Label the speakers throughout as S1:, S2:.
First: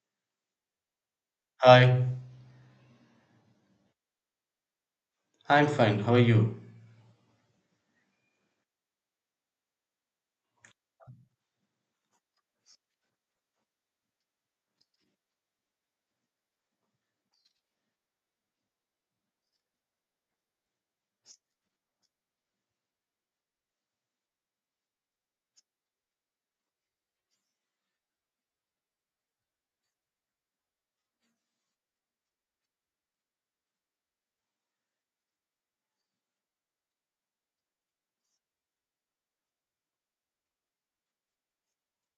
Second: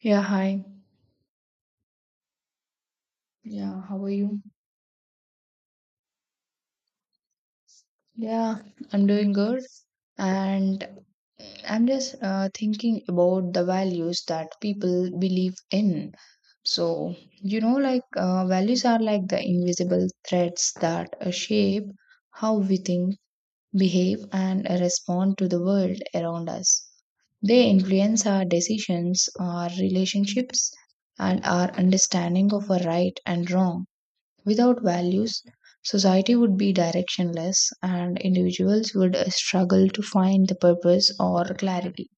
S1: Yeah, hi.
S2: Hi,
S1: Yeah, how are you?
S2: I'm fine. How are you?
S1: Yeah, I'm doing good. And I'm just thinking about the values that people believe in. So, you know, like values are like the invisible threads that shape how we think, behave, and respond to the world around us. They influence our decisions, our relationships, and our understanding of a right and wrong. Without values, society would be directionless and individuals would struggle to find the purpose or clarity.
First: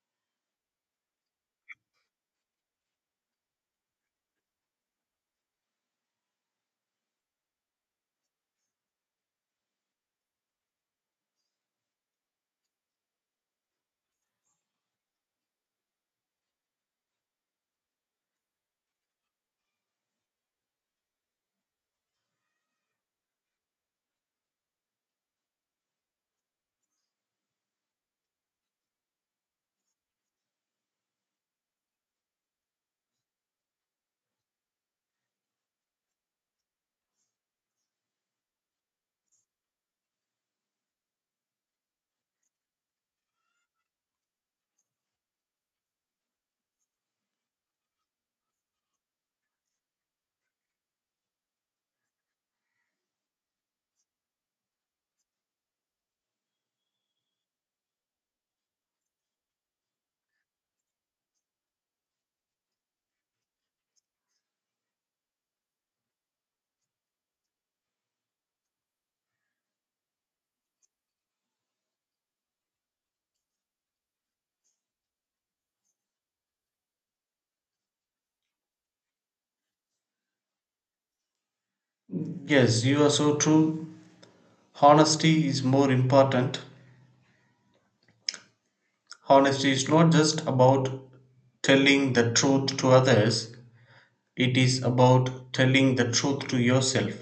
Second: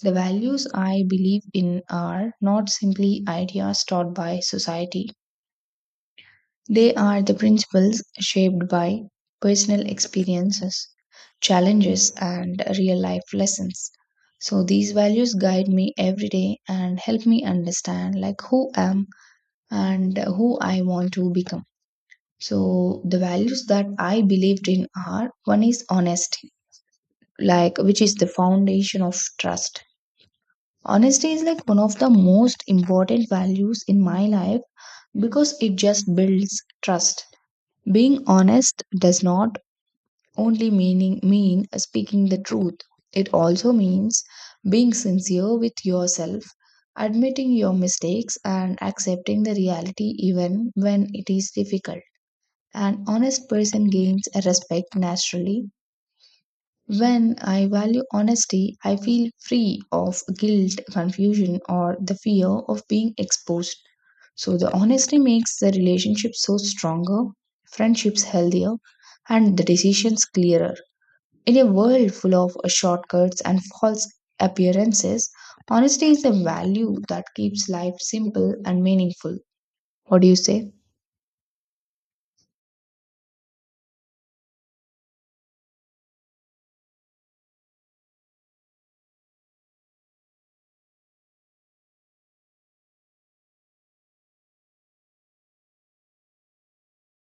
S1: The values I believe in are not simply ideas taught by society, they are the principles shaped by personal experiences, challenges, and real life lessons. So these values guide me every day and help me understand like who I am and who I want to become. So the values that I believed in are one is honesty, like which is the foundation of trust. Honesty is like one of the most important values in my life because it just builds trust. Being honest does not only mean speaking the truth. It also means being sincere with yourself, admitting your mistakes and accepting the reality even when it is difficult. An honest person gains a respect naturally. When I value honesty, I feel free of guilt, confusion, or the fear of being exposed. So, the honesty makes the relationship so stronger, friendships healthier, and the decisions clearer. In a world full of shortcuts and false appearances, honesty is a value that keeps life simple and meaningful. What do you say?
S2: Yes, you are so true. Honesty is more important. Honesty is not just about telling the truth to others, it is about telling the truth to yourself.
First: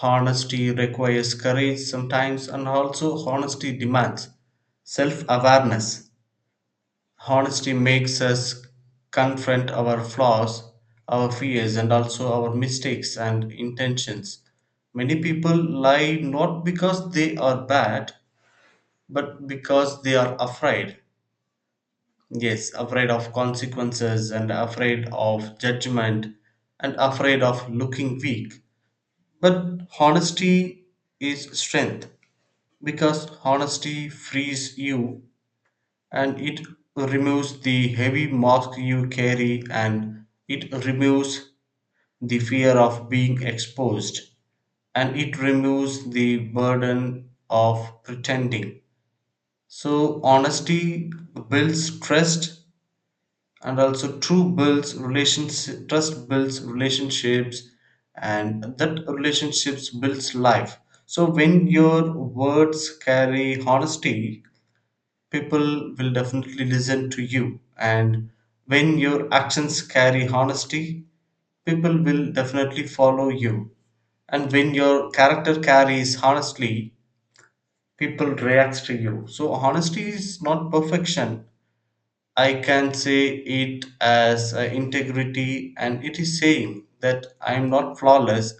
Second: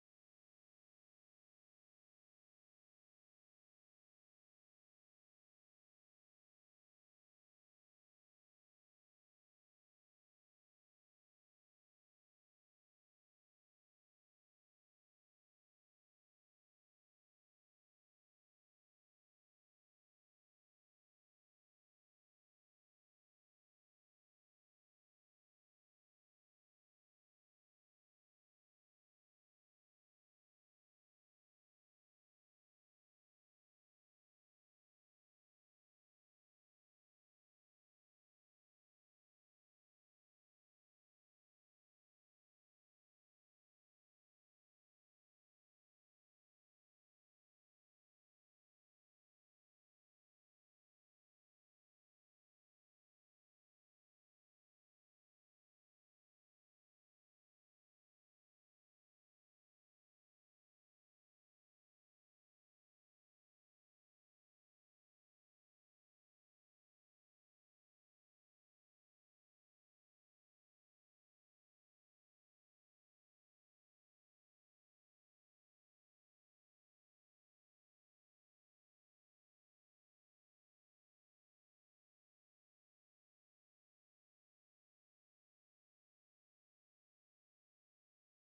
S2: Honesty requires courage sometimes, and also, honesty demands self awareness. Honesty makes us confront our flaws, our fears, and also our mistakes and intentions. Many people lie not because they are bad, but because they are afraid. Yes, afraid of consequences and afraid of judgment and afraid of looking weak. But honesty is strength because honesty frees you and it removes the heavy mask you carry and it removes the fear of being exposed and it removes the burden of pretending, so honesty builds trust, and also true builds relations, trust builds relationships, and that relationships builds life. So when your words carry honesty, people will definitely listen to you, and when your actions carry honesty, people will definitely follow you, and when your character carries honestly, people react to you. So honesty is not perfection. I can say it as integrity, and it is saying that I am not flawless,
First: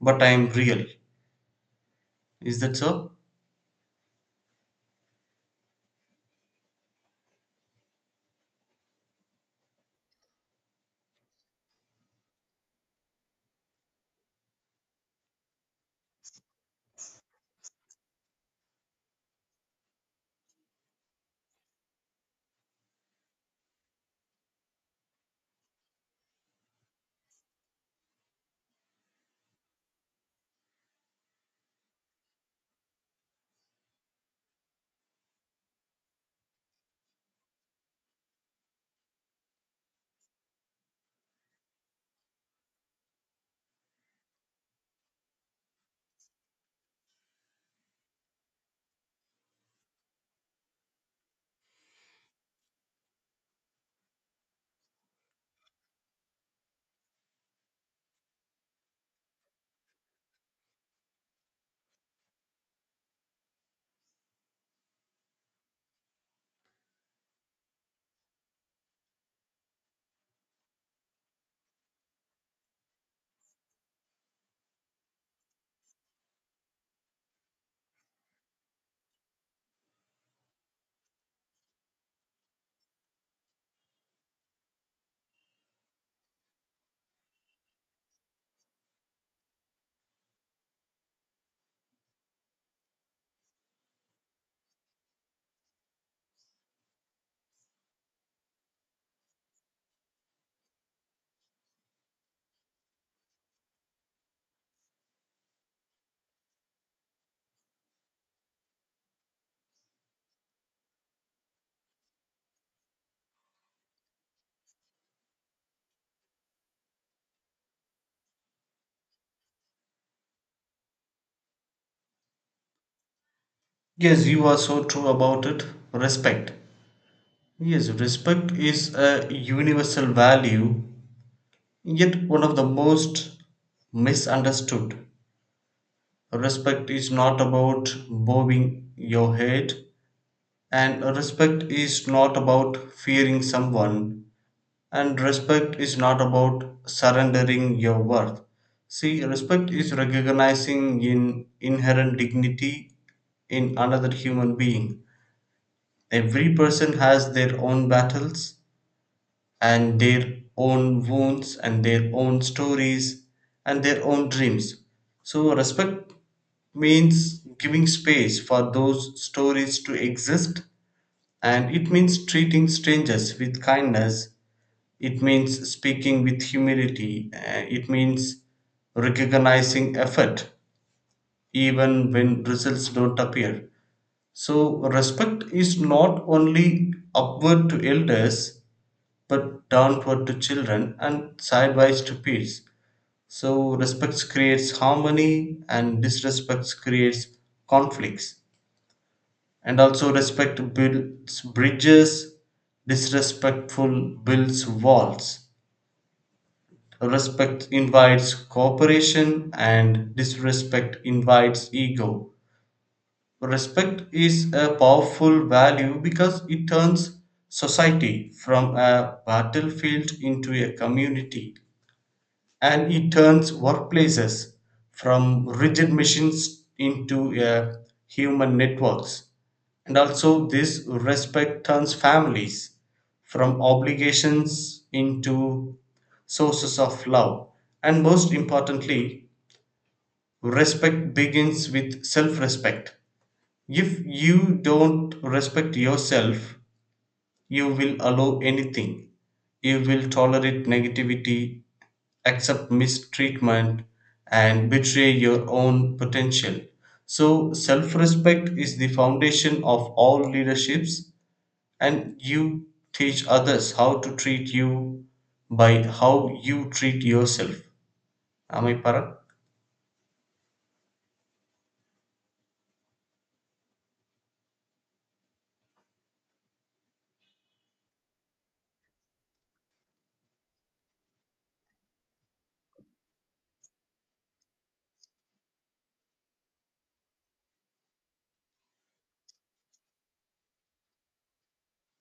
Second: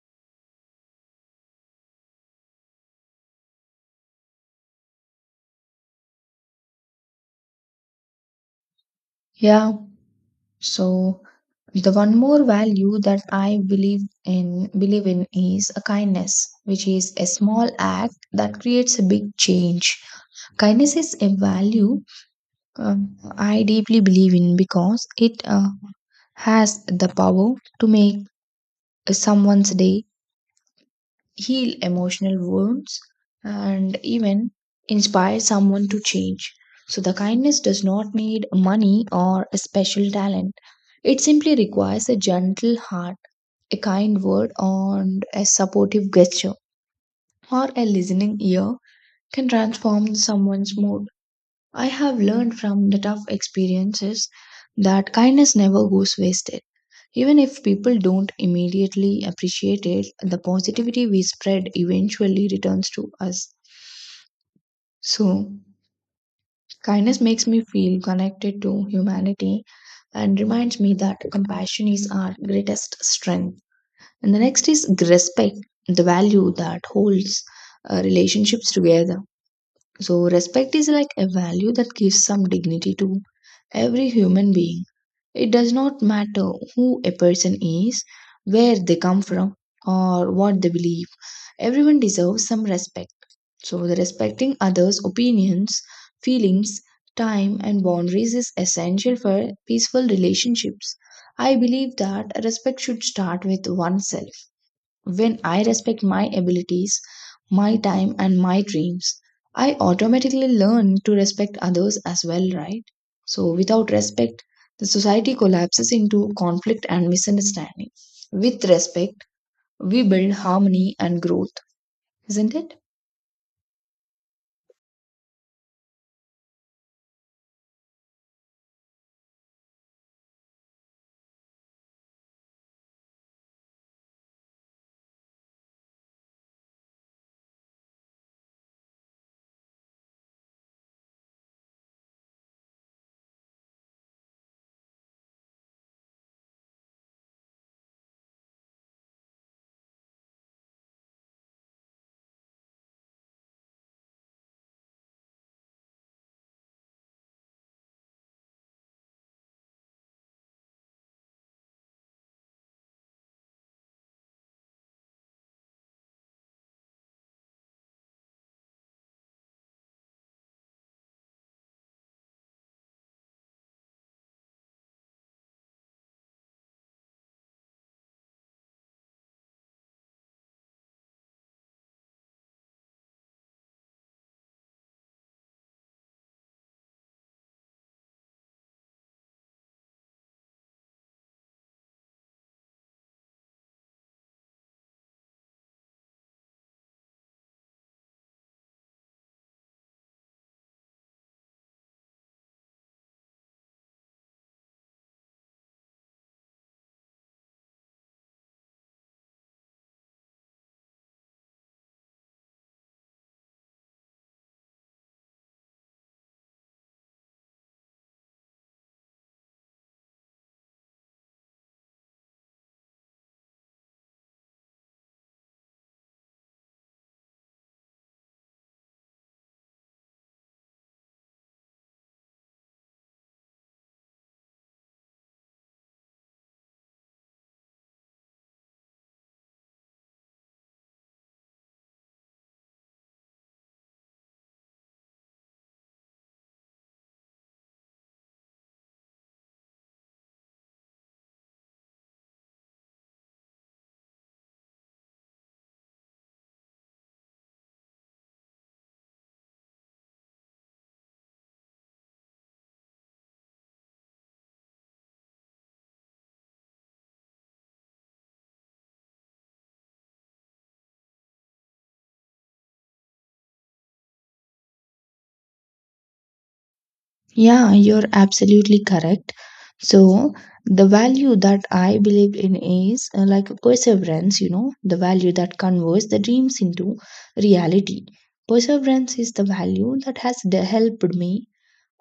S2: but I am real. Is that so?
S1: Yeah. So the one more value that I believe in is a kindness, which is a small act that creates a big change. Kindness is a value I deeply believe in because it has the power to make someone's day heal emotional wounds, and even inspire someone to change. So, the kindness does not need money or a special talent. It simply requires a gentle heart, a kind word, and a supportive gesture, or a listening ear can transform someone's mood. I have learned from the tough experiences that kindness never goes wasted. Even if people don't immediately appreciate it, the positivity we spread eventually returns to us. So, kindness makes me feel connected to humanity and reminds me that compassion is our greatest strength. And the next is respect, the value that holds relationships together. So, respect is like a value that gives some dignity to every human being. It does not matter who a person is, where they come from, or what they believe. Everyone deserves some respect. So, the respecting others' opinions, feelings, time, and boundaries is essential for peaceful relationships. I believe that respect should start with oneself. When I respect my abilities, my time, and my dreams, I automatically learn to respect others as well, right? So, without respect, the society collapses into conflict and misunderstanding. With respect, we build harmony and growth, isn't it?
S2: Yes, you are so true about it. Respect. Yes, respect is a universal value, yet one of the most misunderstood. Respect is not about bowing your head, and respect is not about fearing someone, and respect is not about surrendering your worth. See, respect is recognizing in inherent dignity in another human being. Every person has their own battles, and their own wounds and their own stories and their own dreams. So, respect means giving space for those stories to exist, and it means treating strangers with kindness, it means speaking with humility. It means recognizing effort even when results don't appear. So, respect is not only upward to elders, but downward to children and sideways to peers. So respect creates harmony, and disrespect creates conflicts. And also respect builds bridges, disrespectful builds walls. Respect invites cooperation, and disrespect invites ego. Respect is a powerful value because it turns society from a battlefield into a community, and it turns workplaces from rigid machines into a human networks, and also this respect turns families from obligations into sources of love. And most importantly, respect begins with self respect. If you don't respect yourself, you will allow anything, you will tolerate negativity, accept mistreatment, and betray your own potential. So, self respect is the foundation of all leaderships, and you teach others how to treat you by how you treat yourself. Am I para?
S1: Yeah, you're absolutely correct. So, the value that I believe in is like perseverance, you know, the value that converts the dreams into reality. Perseverance is the value that has helped me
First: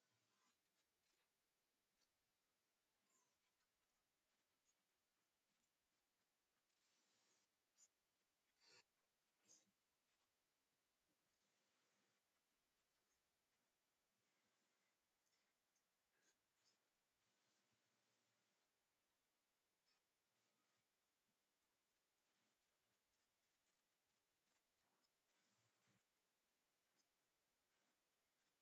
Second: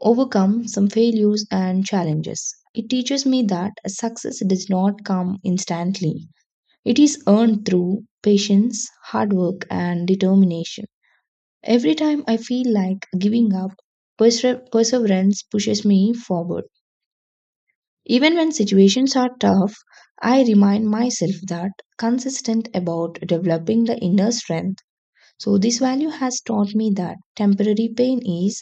S1: overcome some failures and challenges. It teaches me that success does not come instantly, it is earned through patience, hard work, and determination. Every time I feel like giving up, perseverance pushes me forward. Even when situations are tough, I remind myself that consistent about developing the inner strength. So this value has taught me that temporary pain is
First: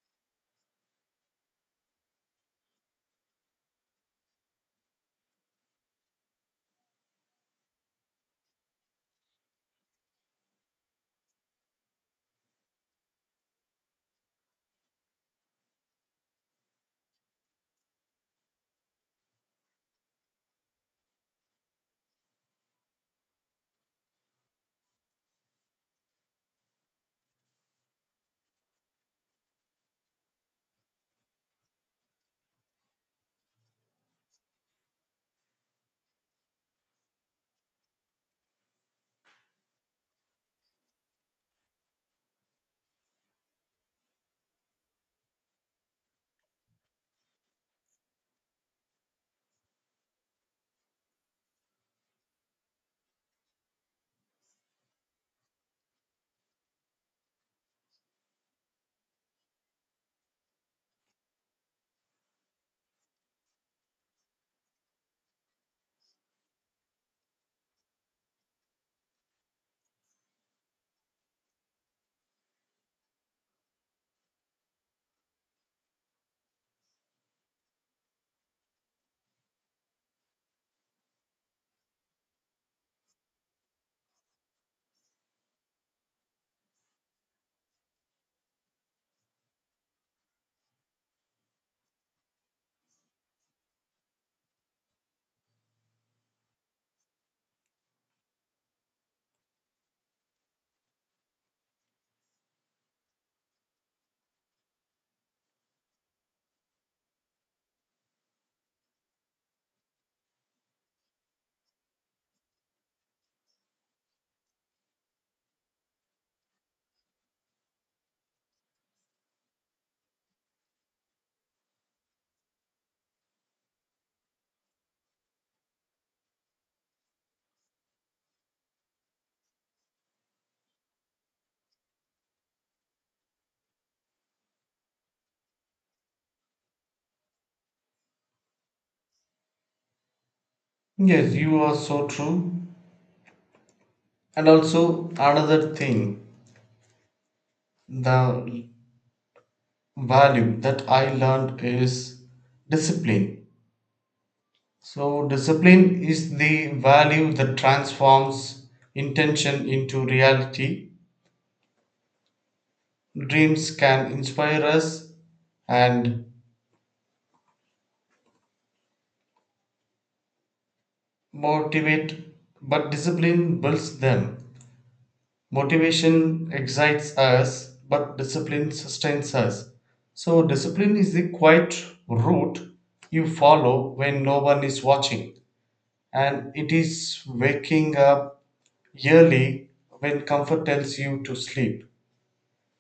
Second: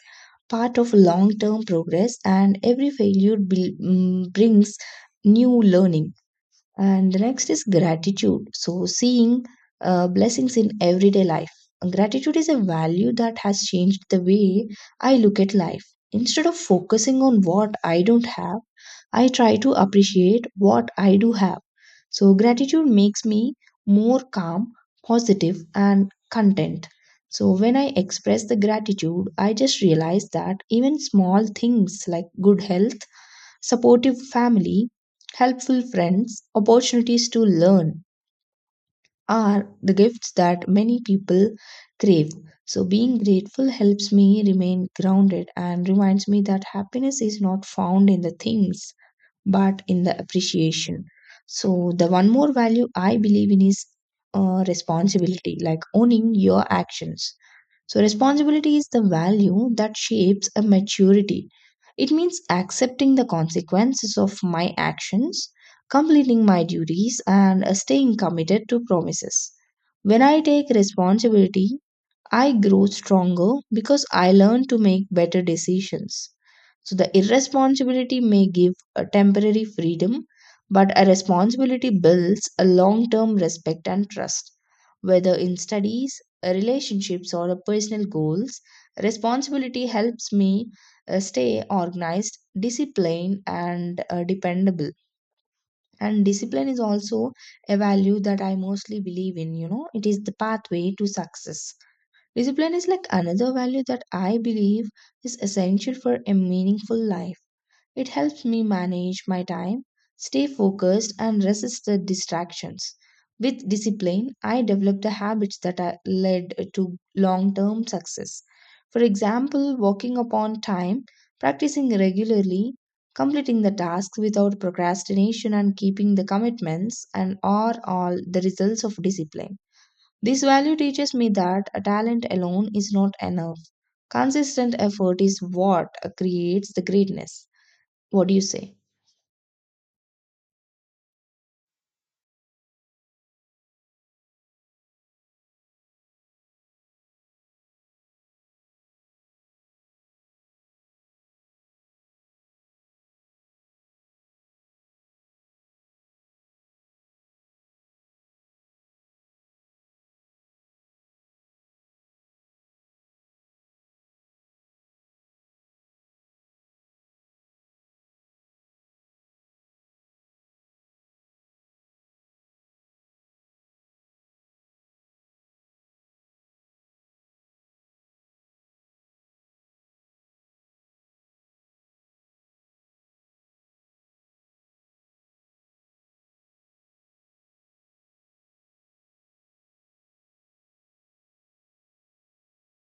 S1: part of long-term progress and every failure brings new learning. And the next is gratitude. So, seeing blessings in everyday life. Gratitude is a value that has changed the way I look at life. Instead of focusing on what I don't have, I try to appreciate what I do have. So, gratitude makes me more calm, positive, and content. So, when I express the gratitude, I just realize that even small things like good health, supportive family, helpful friends, opportunities to learn are the gifts that many people crave. So, being grateful helps me remain grounded and reminds me that happiness is not found in the things but in the appreciation. So, the one more value I believe in is responsibility, like owning your actions. So, responsibility is the value that shapes a maturity. It means accepting the consequences of my actions, completing my duties, and staying committed to promises. When I take responsibility, I grow stronger because I learn to make better decisions. So the irresponsibility may give a temporary freedom, but a responsibility builds a long term respect and trust. Whether in studies, relationships, or personal goals, responsibility helps me stay organized, disciplined, and dependable. And discipline is also a value that I mostly believe in, you know, it is the pathway to success. Discipline is like another value that I believe is essential for a meaningful life. It helps me manage my time, stay focused, and resist the distractions. With discipline, I develop the habits that are led to long term success. For example, working upon time, practicing regularly, completing the tasks without procrastination, and keeping the commitments, and are all the results of discipline. This value teaches me that a talent alone is not enough. Consistent effort is what creates the greatness. What do you say?
S2: Yes, you are so true. And also, another thing, the value that I learned is discipline. So, discipline is the value that transforms intention into reality. Dreams can inspire us and motivate, but discipline builds them. Motivation excites us, but discipline sustains us. So, discipline is the quiet route you follow when no one is watching, and it is waking up early when comfort tells you to sleep.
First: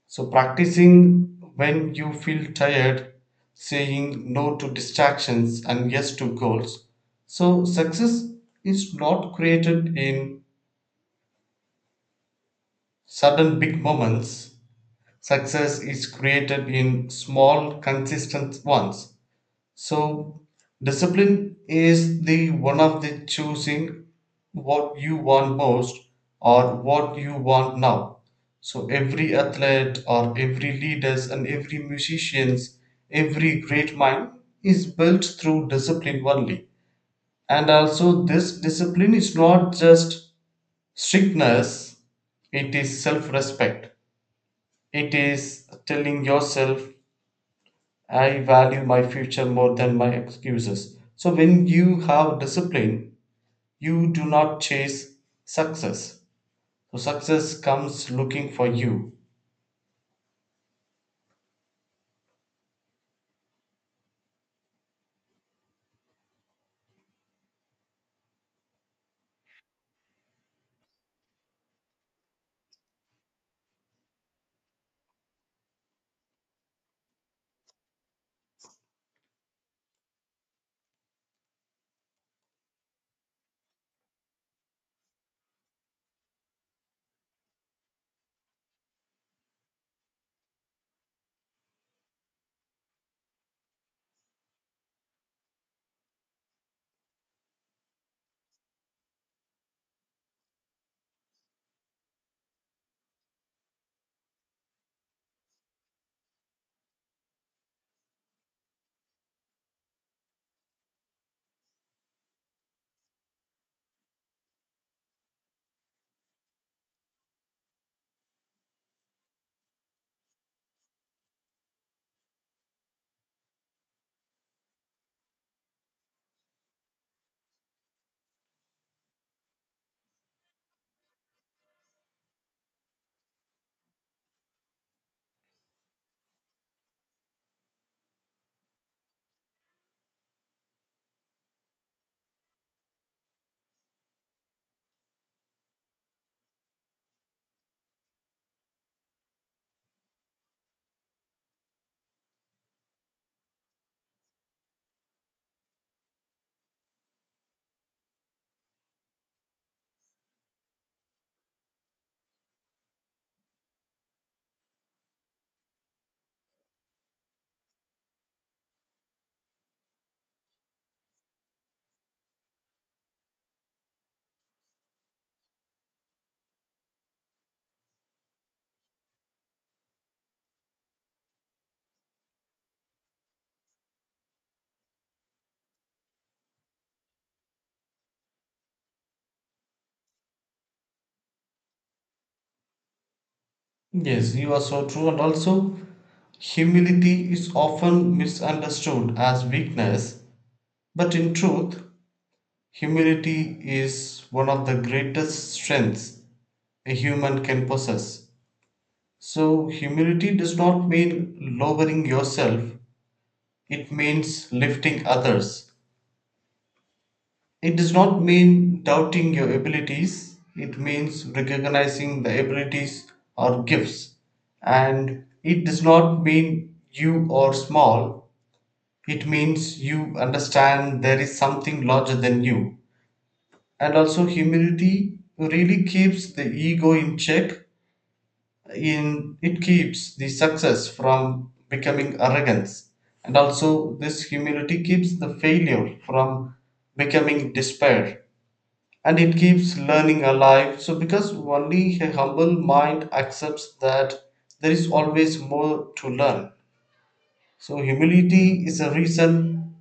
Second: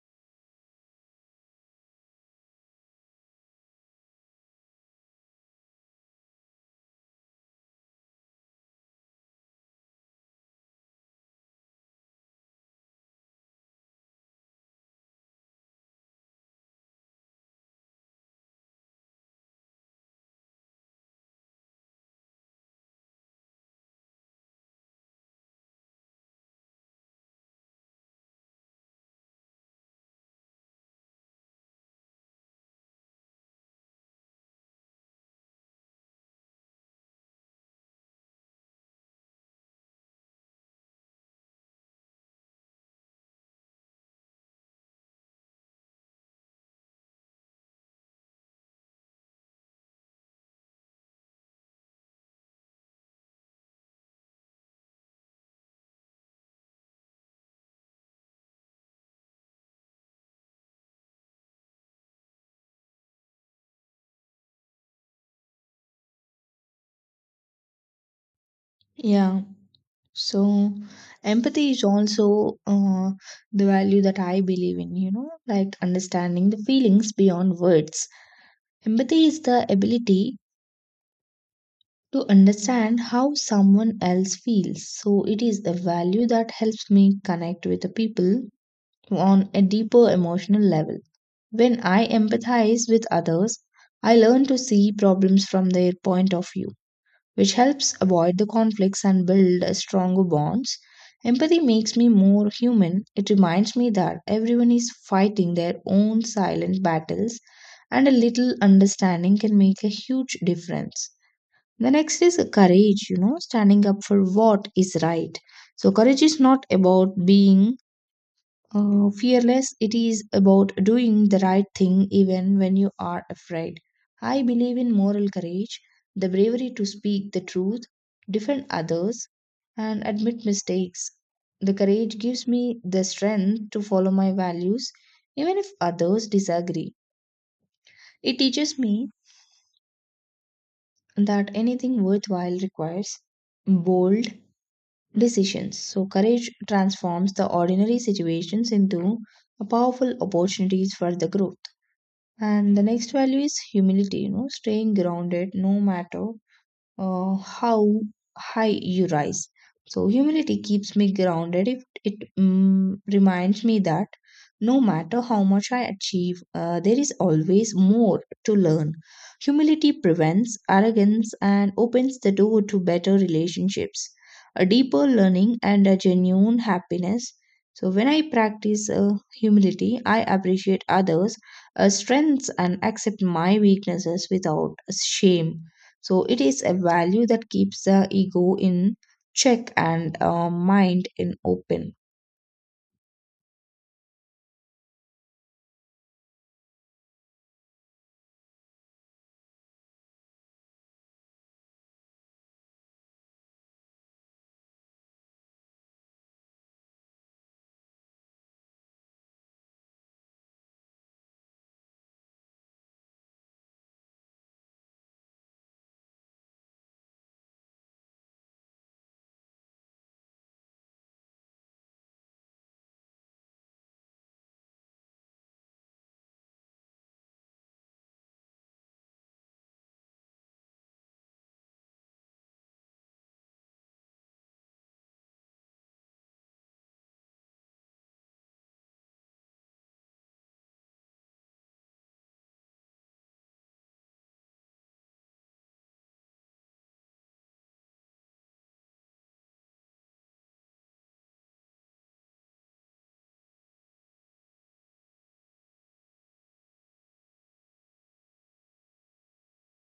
S2: So, practicing when you feel tired, saying no to distractions and yes to goals. So, success is not created in sudden big moments, success is created in small, consistent ones. So discipline is the one of the choosing what you want most or what you want now. So every athlete or every leaders and every musicians, every great mind is built through discipline only. And also this discipline is not just strictness, it is self-respect. It is telling yourself I value my future more than my excuses. So when you have discipline, you do not chase success. So success comes looking for you.
S1: Yeah. So, empathy is also the value that I believe in, you know, like understanding the feelings beyond words. Empathy is the ability to understand how someone else feels. So, it is the value that helps me connect with the people on a deeper emotional level. When I empathize with others, I learn to see problems from their point of view, which helps avoid the conflicts and build a stronger bonds. Empathy makes me more human. It reminds me that everyone is fighting their own silent battles, and a little understanding can make a huge difference. The next is courage, you know, standing up for what is right. So, courage is not about being fearless, it is about doing the right thing even when you are afraid. I believe in moral courage, the bravery to speak the truth, defend others, and admit mistakes. The courage gives me the strength to follow my values even if others disagree. It teaches me that anything worthwhile requires bold decisions. So, courage transforms the ordinary situations into powerful opportunities for the growth. And the next value is humility, you know, staying grounded no matter how high you rise. So, humility keeps me grounded. If it mm, reminds me that no matter how much I achieve, there is always more to learn. Humility prevents arrogance and opens the door to better relationships, a deeper learning, and a genuine happiness. So, when I practice humility, I appreciate others' strengths and accept my weaknesses without shame. So it is a value that keeps the ego in check and mind in open.
S2: Yes, you are so true. And also, humility is often misunderstood as weakness, but in truth, humility is one of the greatest strengths a human can possess. So, humility does not mean lowering yourself, it means lifting others. It does not mean doubting your abilities, it means recognizing the abilities or gifts. And it does not mean you are small, it means you understand there is something larger than you. And also, humility really keeps the ego in check, in, it keeps the success from becoming arrogance. And also, this humility keeps the failure from becoming despair, and it keeps learning alive. So, because only a humble mind accepts that there is always more to learn. So, humility is a reason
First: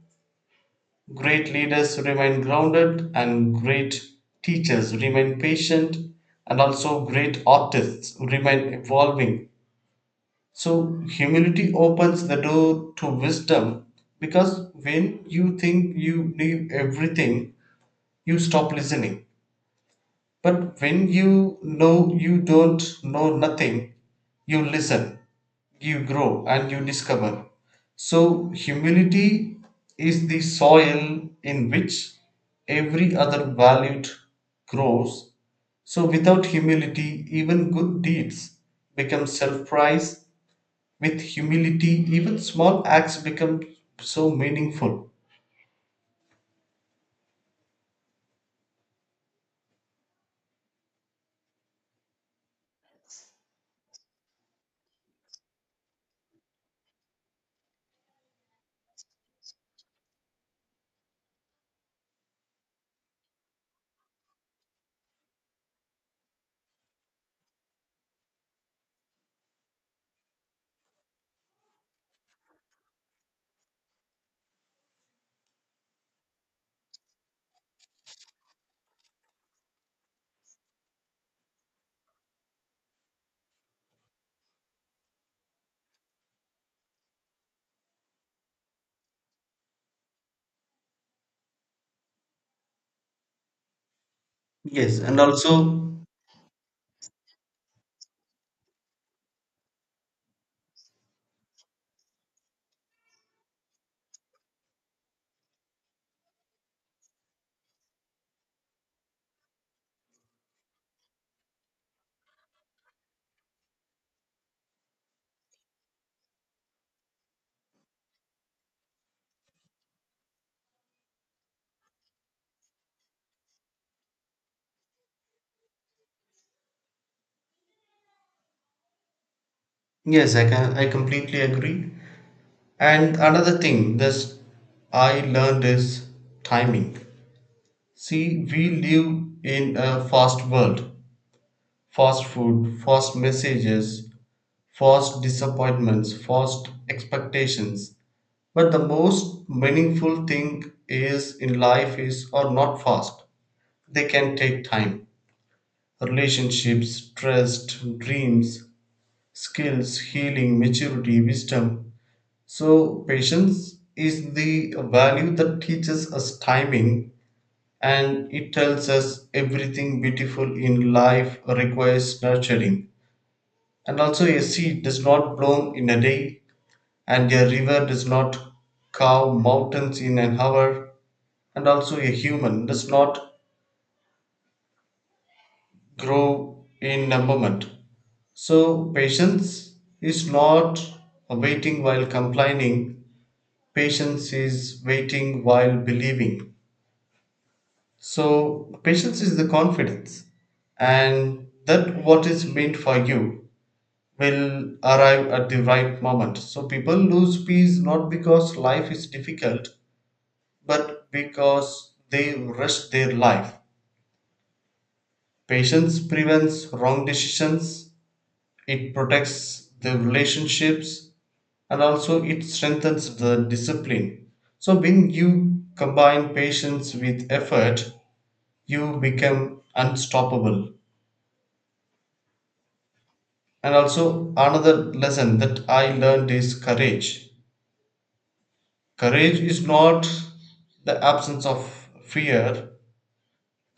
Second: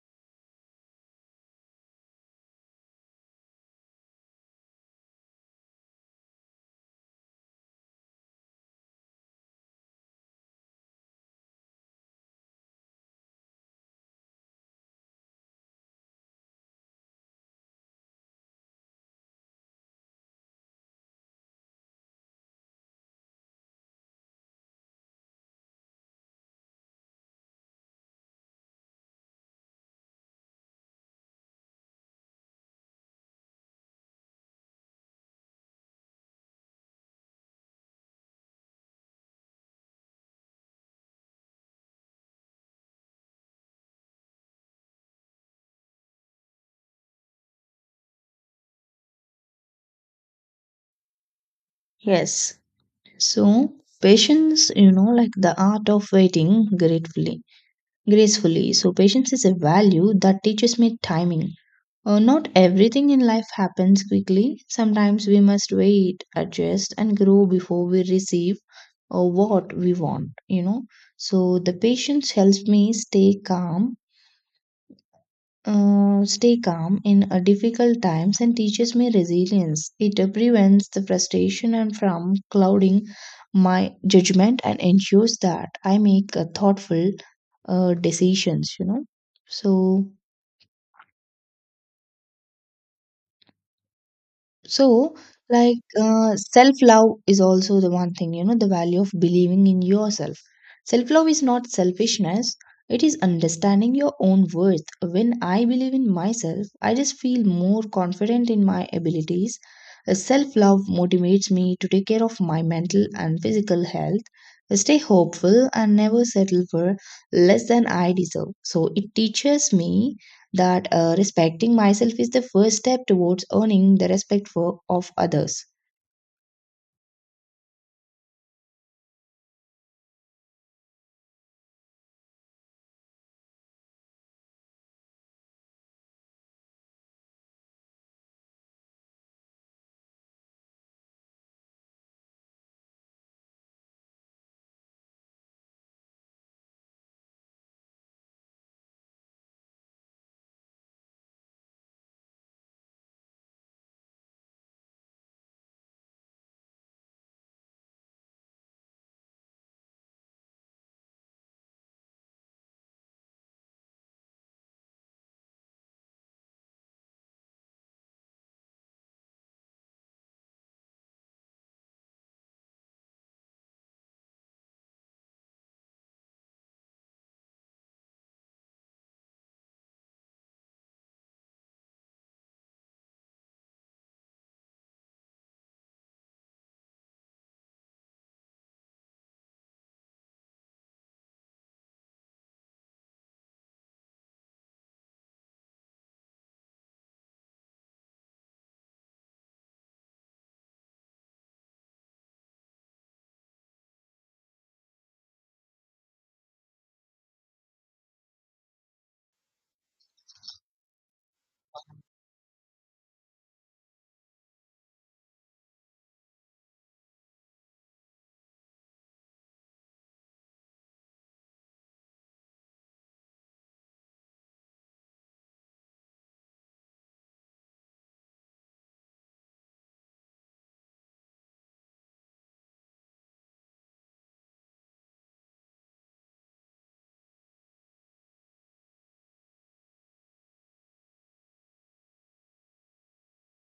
S2: great leaders remain grounded and great teachers remain patient and also great artists remain evolving. So, humility opens the door to wisdom because when you think you knew everything, you stop listening. But when you know you don't know nothing, you listen, you grow, and you discover. So, humility is the soil in which every other value grows. So, without humility, even good deeds become self prize. With humility, even small acts become so meaningful.
S1: Yes. So patience, you know, like the art of gracefully. So patience is a value that teaches me timing. Not everything in life happens quickly. Sometimes we must wait, adjust, and grow before we receive what we want. You know. So the patience helps me stay calm in difficult times and teaches me resilience. It prevents the frustration and from clouding my judgment and ensures that I make thoughtful decisions, you know. So,
S2: Yes,
S1: So,
S2: and
S1: like,
S2: also,
S1: self love is also the one thing, you know, the value of believing in yourself. Self love is not selfishness, it is understanding your own worth. When I believe in myself, I just feel more confident in my abilities. Self love motivates me to take care of my mental and physical health, stay hopeful, and never settle for less than I deserve. So, it teaches me that respecting myself is the first step towards earning the respect for, of others.
S2: yes, I can, I completely agree. And another thing that I learned is timing. See, we live in a fast world, fast food, fast messages, fast disappointments, fast expectations. But the most meaningful thing is in life is or not fast. They can take time. Relationships, trust, dreams, skills, healing, maturity, wisdom. So, patience is the value that teaches us timing, and it tells us everything beautiful in life requires nurturing. And also, a seed does not bloom in a day, and a river does not carve mountains in an hour, and also, a human does not grow in a moment. So, patience is not waiting while complaining, patience is waiting while believing. So, patience is the confidence, and that what is meant for you will arrive at the right moment. So, people lose peace not because life is difficult, but because they rush their life. Patience prevents wrong decisions, it protects the relationships, and also it strengthens the discipline. So, when you combine patience with effort, you become unstoppable. And also, another lesson that I learned is courage. Courage is not the absence of fear,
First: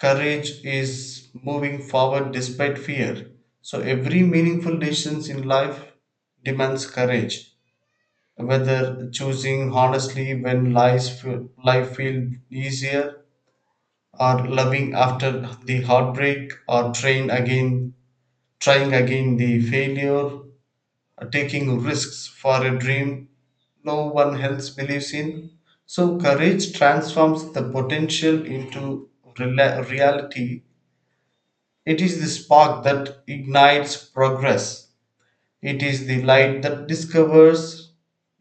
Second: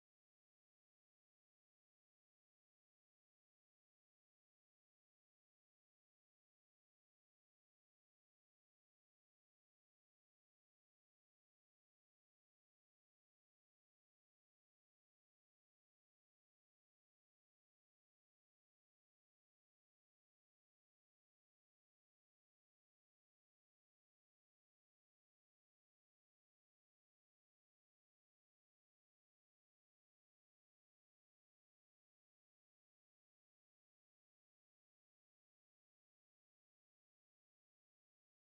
S2: courage is moving forward despite fear. So, every meaningful decision in life demands courage. Whether choosing honestly when life feels easier, or loving after the heartbreak, or trying again the failure, taking risks for a dream no one else believes in. So, courage transforms the potential into reality. It is the spark that ignites progress. It is the light that discovers,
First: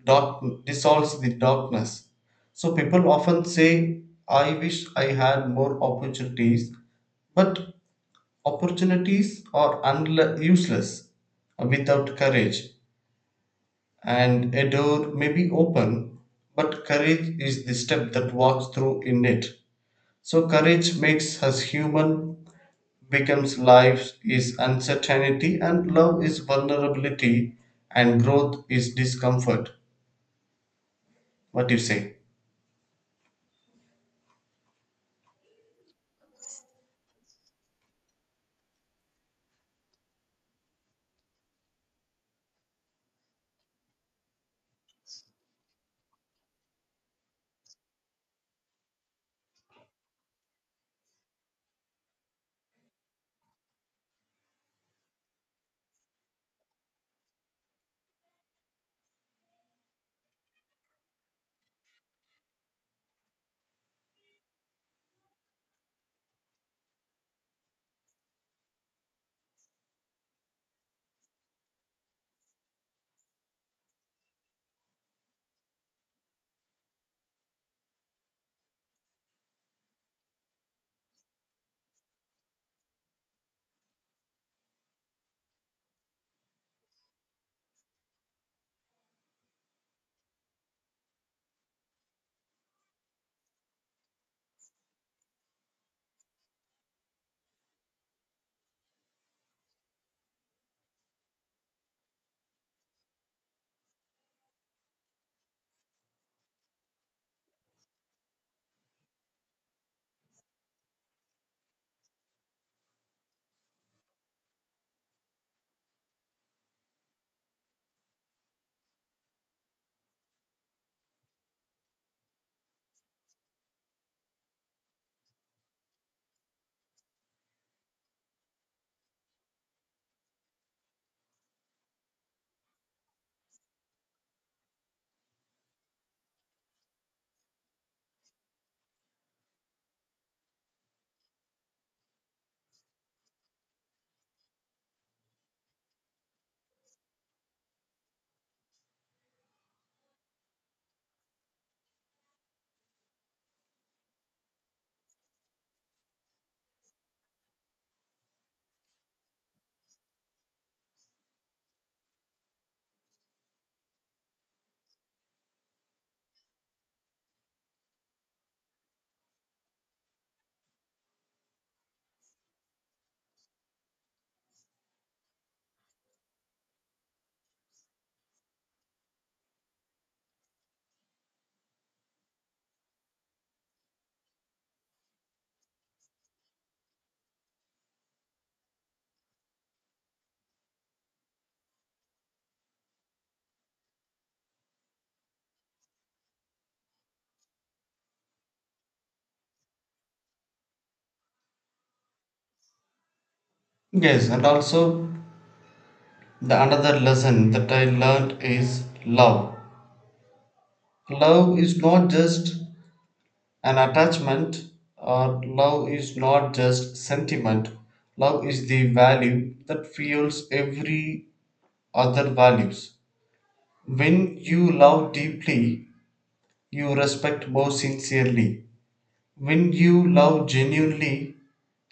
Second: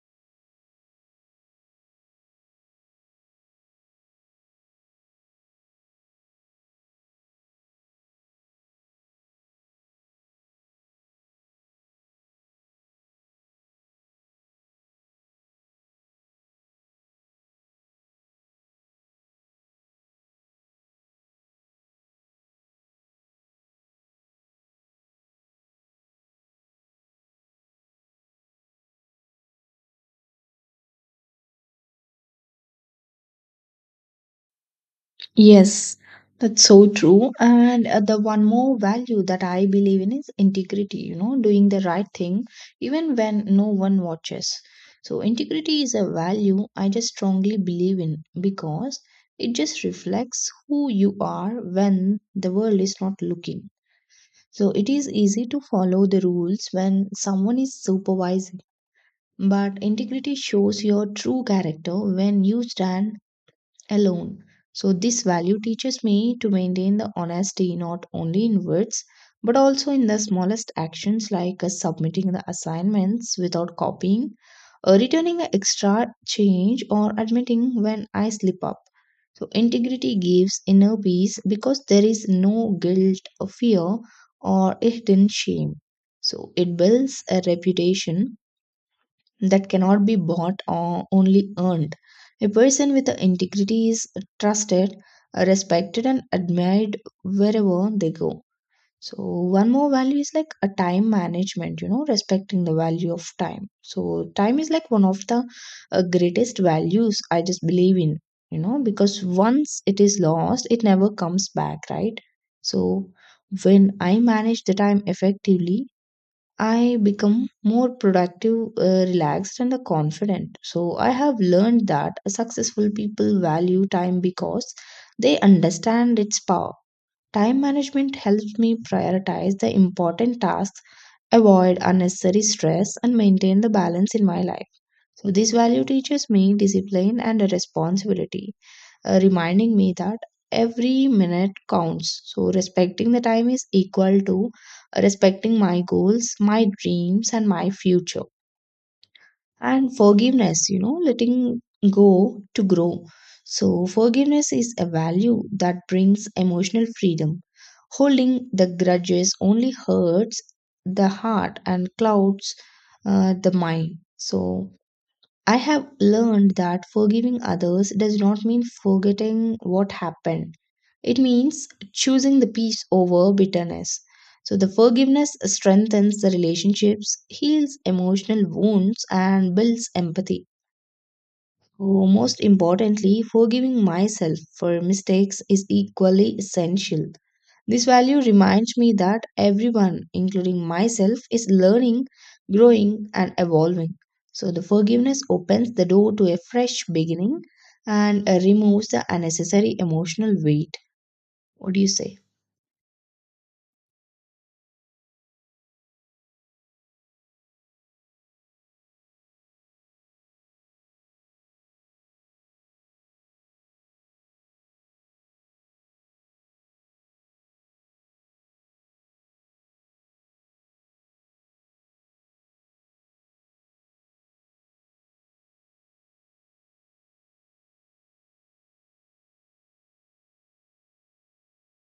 S2: dark, dissolves the darkness. So, people often say, I wish I had more opportunities, but opportunities are useless without courage, and a door may be open, but courage is the step that walks through in it. So, courage makes us human, becomes life is uncertainty, and love is vulnerability, and growth is discomfort. What do you say?
S1: Yes, that's so true. And the one more value that I believe in is integrity, you know, doing the right thing even when no one watches. So, integrity is a value I just strongly believe in because it just reflects who you are when the world is not looking. So, it is easy to follow the rules when someone is supervising but integrity shows your true character when you stand alone. So, this value teaches me to maintain the honesty not only in words but also in the smallest actions like submitting the assignments without copying, returning an extra change, or admitting when I slip up. So, integrity gives inner peace because there is no guilt, or fear, or hidden shame. So, it builds a reputation that cannot be bought or only earned. A person with integrity is trusted, respected, and admired wherever they go. So, one more value is like a time management, you know, respecting the value of time. So, time is like one of the greatest values I just believe in, you know, because once it is lost, it never comes back, right? So, when I manage the time effectively, I become more productive, relaxed, and confident. So, I have learned that successful people value time because they understand its power. Time management helps me prioritize the important tasks, avoid unnecessary stress, and maintain the balance in my life. So, this value teaches me discipline and responsibility, reminding me that every minute counts. So, respecting the time is equal to respecting my goals, my dreams, and my future. And forgiveness, you know, letting go to grow. So, forgiveness is a value that brings emotional freedom. Holding the grudges only hurts the heart and clouds, the mind. So, I have learned that forgiving others does not mean forgetting what happened. It means choosing the peace over bitterness. So, the forgiveness strengthens the relationships, heals emotional wounds, and builds empathy. Oh, most importantly, forgiving myself for mistakes is equally essential. This value reminds me that everyone, including myself, is learning, growing, and evolving. So, the forgiveness opens the door to a fresh beginning and removes the unnecessary emotional weight. What do you say?
S2: Yes, and also the another lesson that I learned is love. Love is not just an attachment or love is not just sentiment, love is the value that fuels every other values. When you love deeply, you respect more sincerely. When you love genuinely,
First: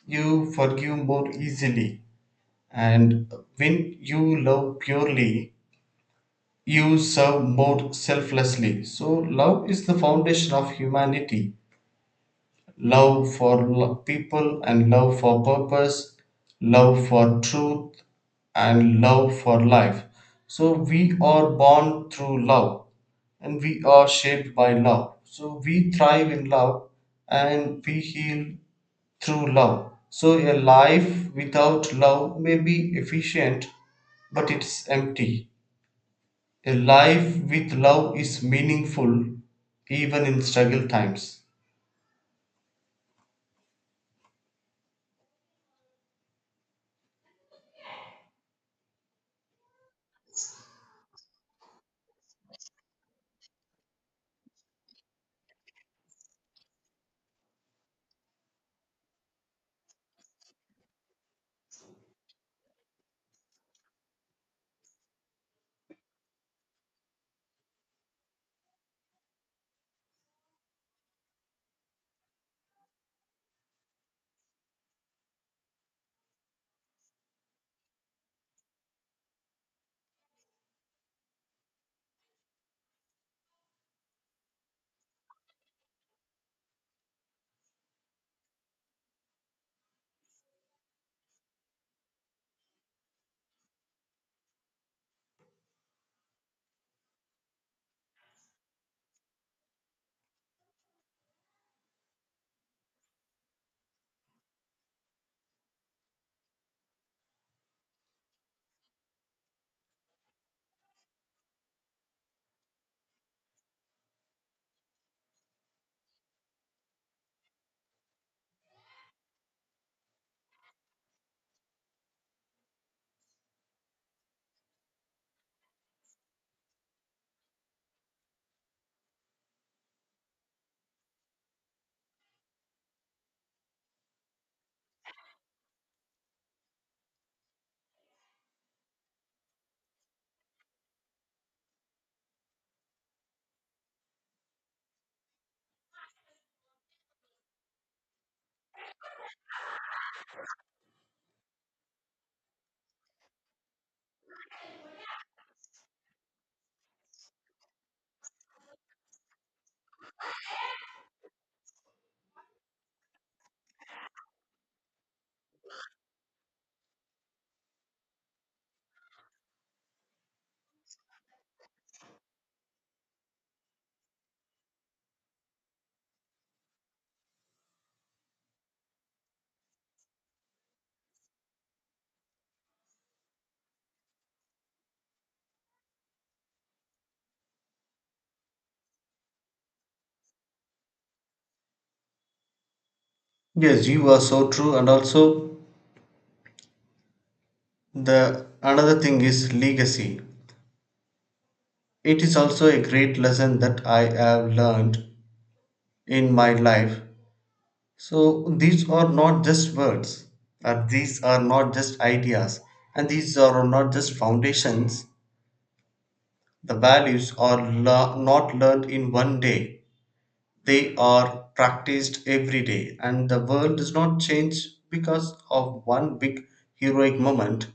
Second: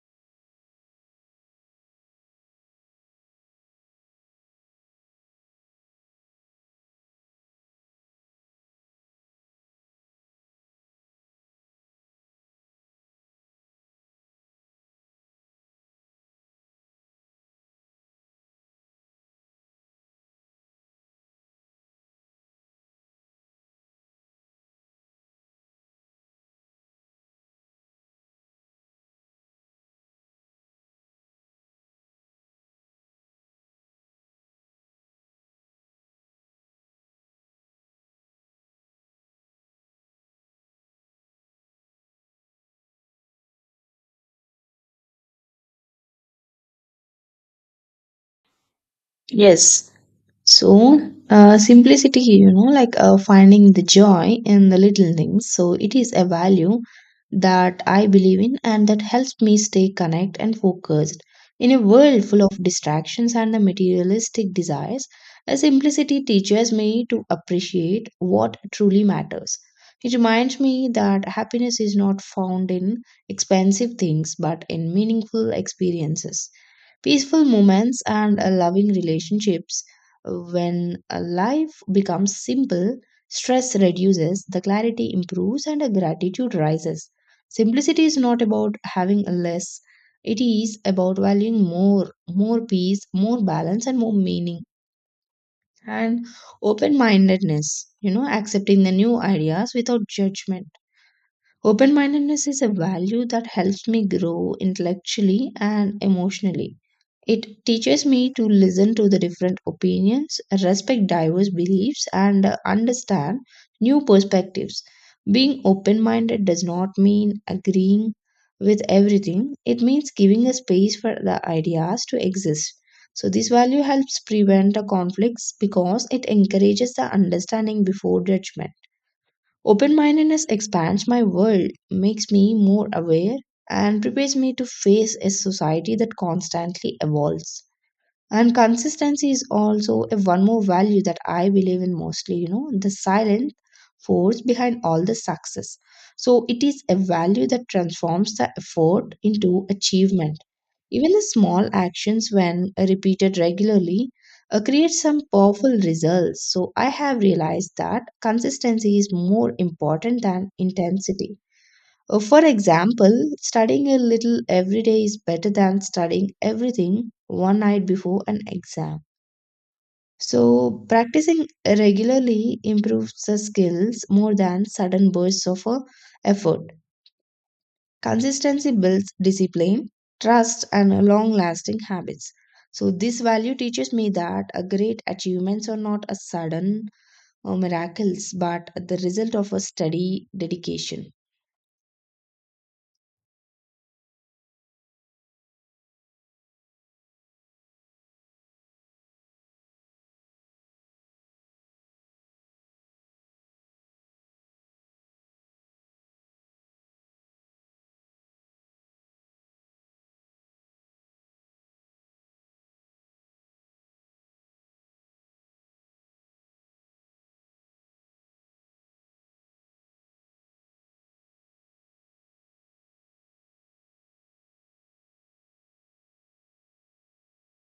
S2: you forgive more easily. And when you love purely, you serve more selflessly. So, love is the foundation of humanity, love for people and love for purpose, love for truth and love for life. So we are born through love and we are shaped by love. So we thrive in love and we heal through love. So a life without love may be efficient, but it's empty. A life with love is meaningful even in struggle times.
S1: Yes. So, simplicity, you know, like finding the joy in the little things. So, it is a value that I believe in and that helps me stay connected and focused. In a world full of distractions and the materialistic desires, a simplicity teaches me to appreciate what truly matters. It reminds me that happiness is not found in expensive things but in meaningful experiences, peaceful moments, and loving relationships. When a life becomes simple, stress reduces, the clarity improves, and a gratitude rises. Simplicity is not about having less, it is about valuing more, more peace, more balance, and more meaning. And open mindedness, you know, accepting the new ideas without judgment. Open mindedness is a value that helps me grow intellectually and emotionally. It teaches me to listen to the different opinions, respect diverse beliefs, and understand new perspectives. Being open minded does not mean agreeing with everything, it means giving a space for the ideas to exist. So, this value helps prevent the conflicts because it encourages the understanding before judgment. Open mindedness expands my world, makes me more aware, and prepares me to face a society that constantly evolves. And consistency is also a one more value that I believe in mostly, you know, the silent force behind all the success. So it is a value that transforms the effort into achievement, even the small actions, when repeated regularly, create some powerful results. So I have realized that consistency is more important than intensity. For example, studying a little every day is better than studying everything one night before an exam. So, practicing regularly improves the skills more than sudden bursts of effort. Consistency builds discipline, trust, and long lasting habits. So, this value teaches me that great achievements are not a sudden miracles but the result of a steady dedication.
S2: Yes, you are so true, and also the another thing is legacy. It is also a great lesson that I have learned in my life. So these are not just words, or these are not just ideas, and these are not just foundations. The values are not learned in one day; they are practiced every day, and the world does not change because of one big heroic moment.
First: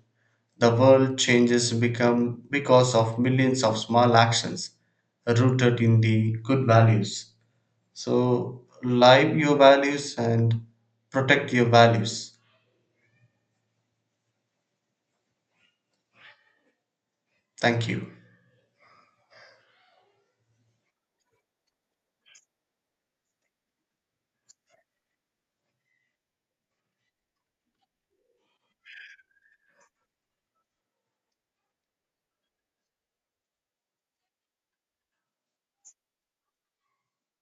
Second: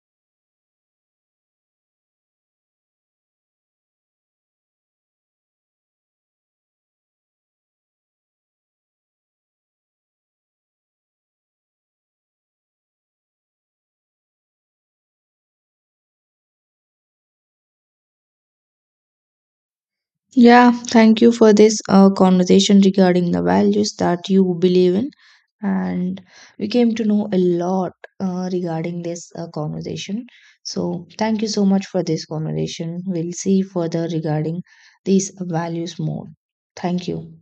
S2: The world changes become because of millions of small actions rooted in the good values. So live your values and protect your values. Thank you.
S1: Yeah, thank you for this conversation regarding the values that you believe in. And we came to know a lot regarding this conversation. So, thank you so much for this conversation. We'll see further regarding these values more. Thank you.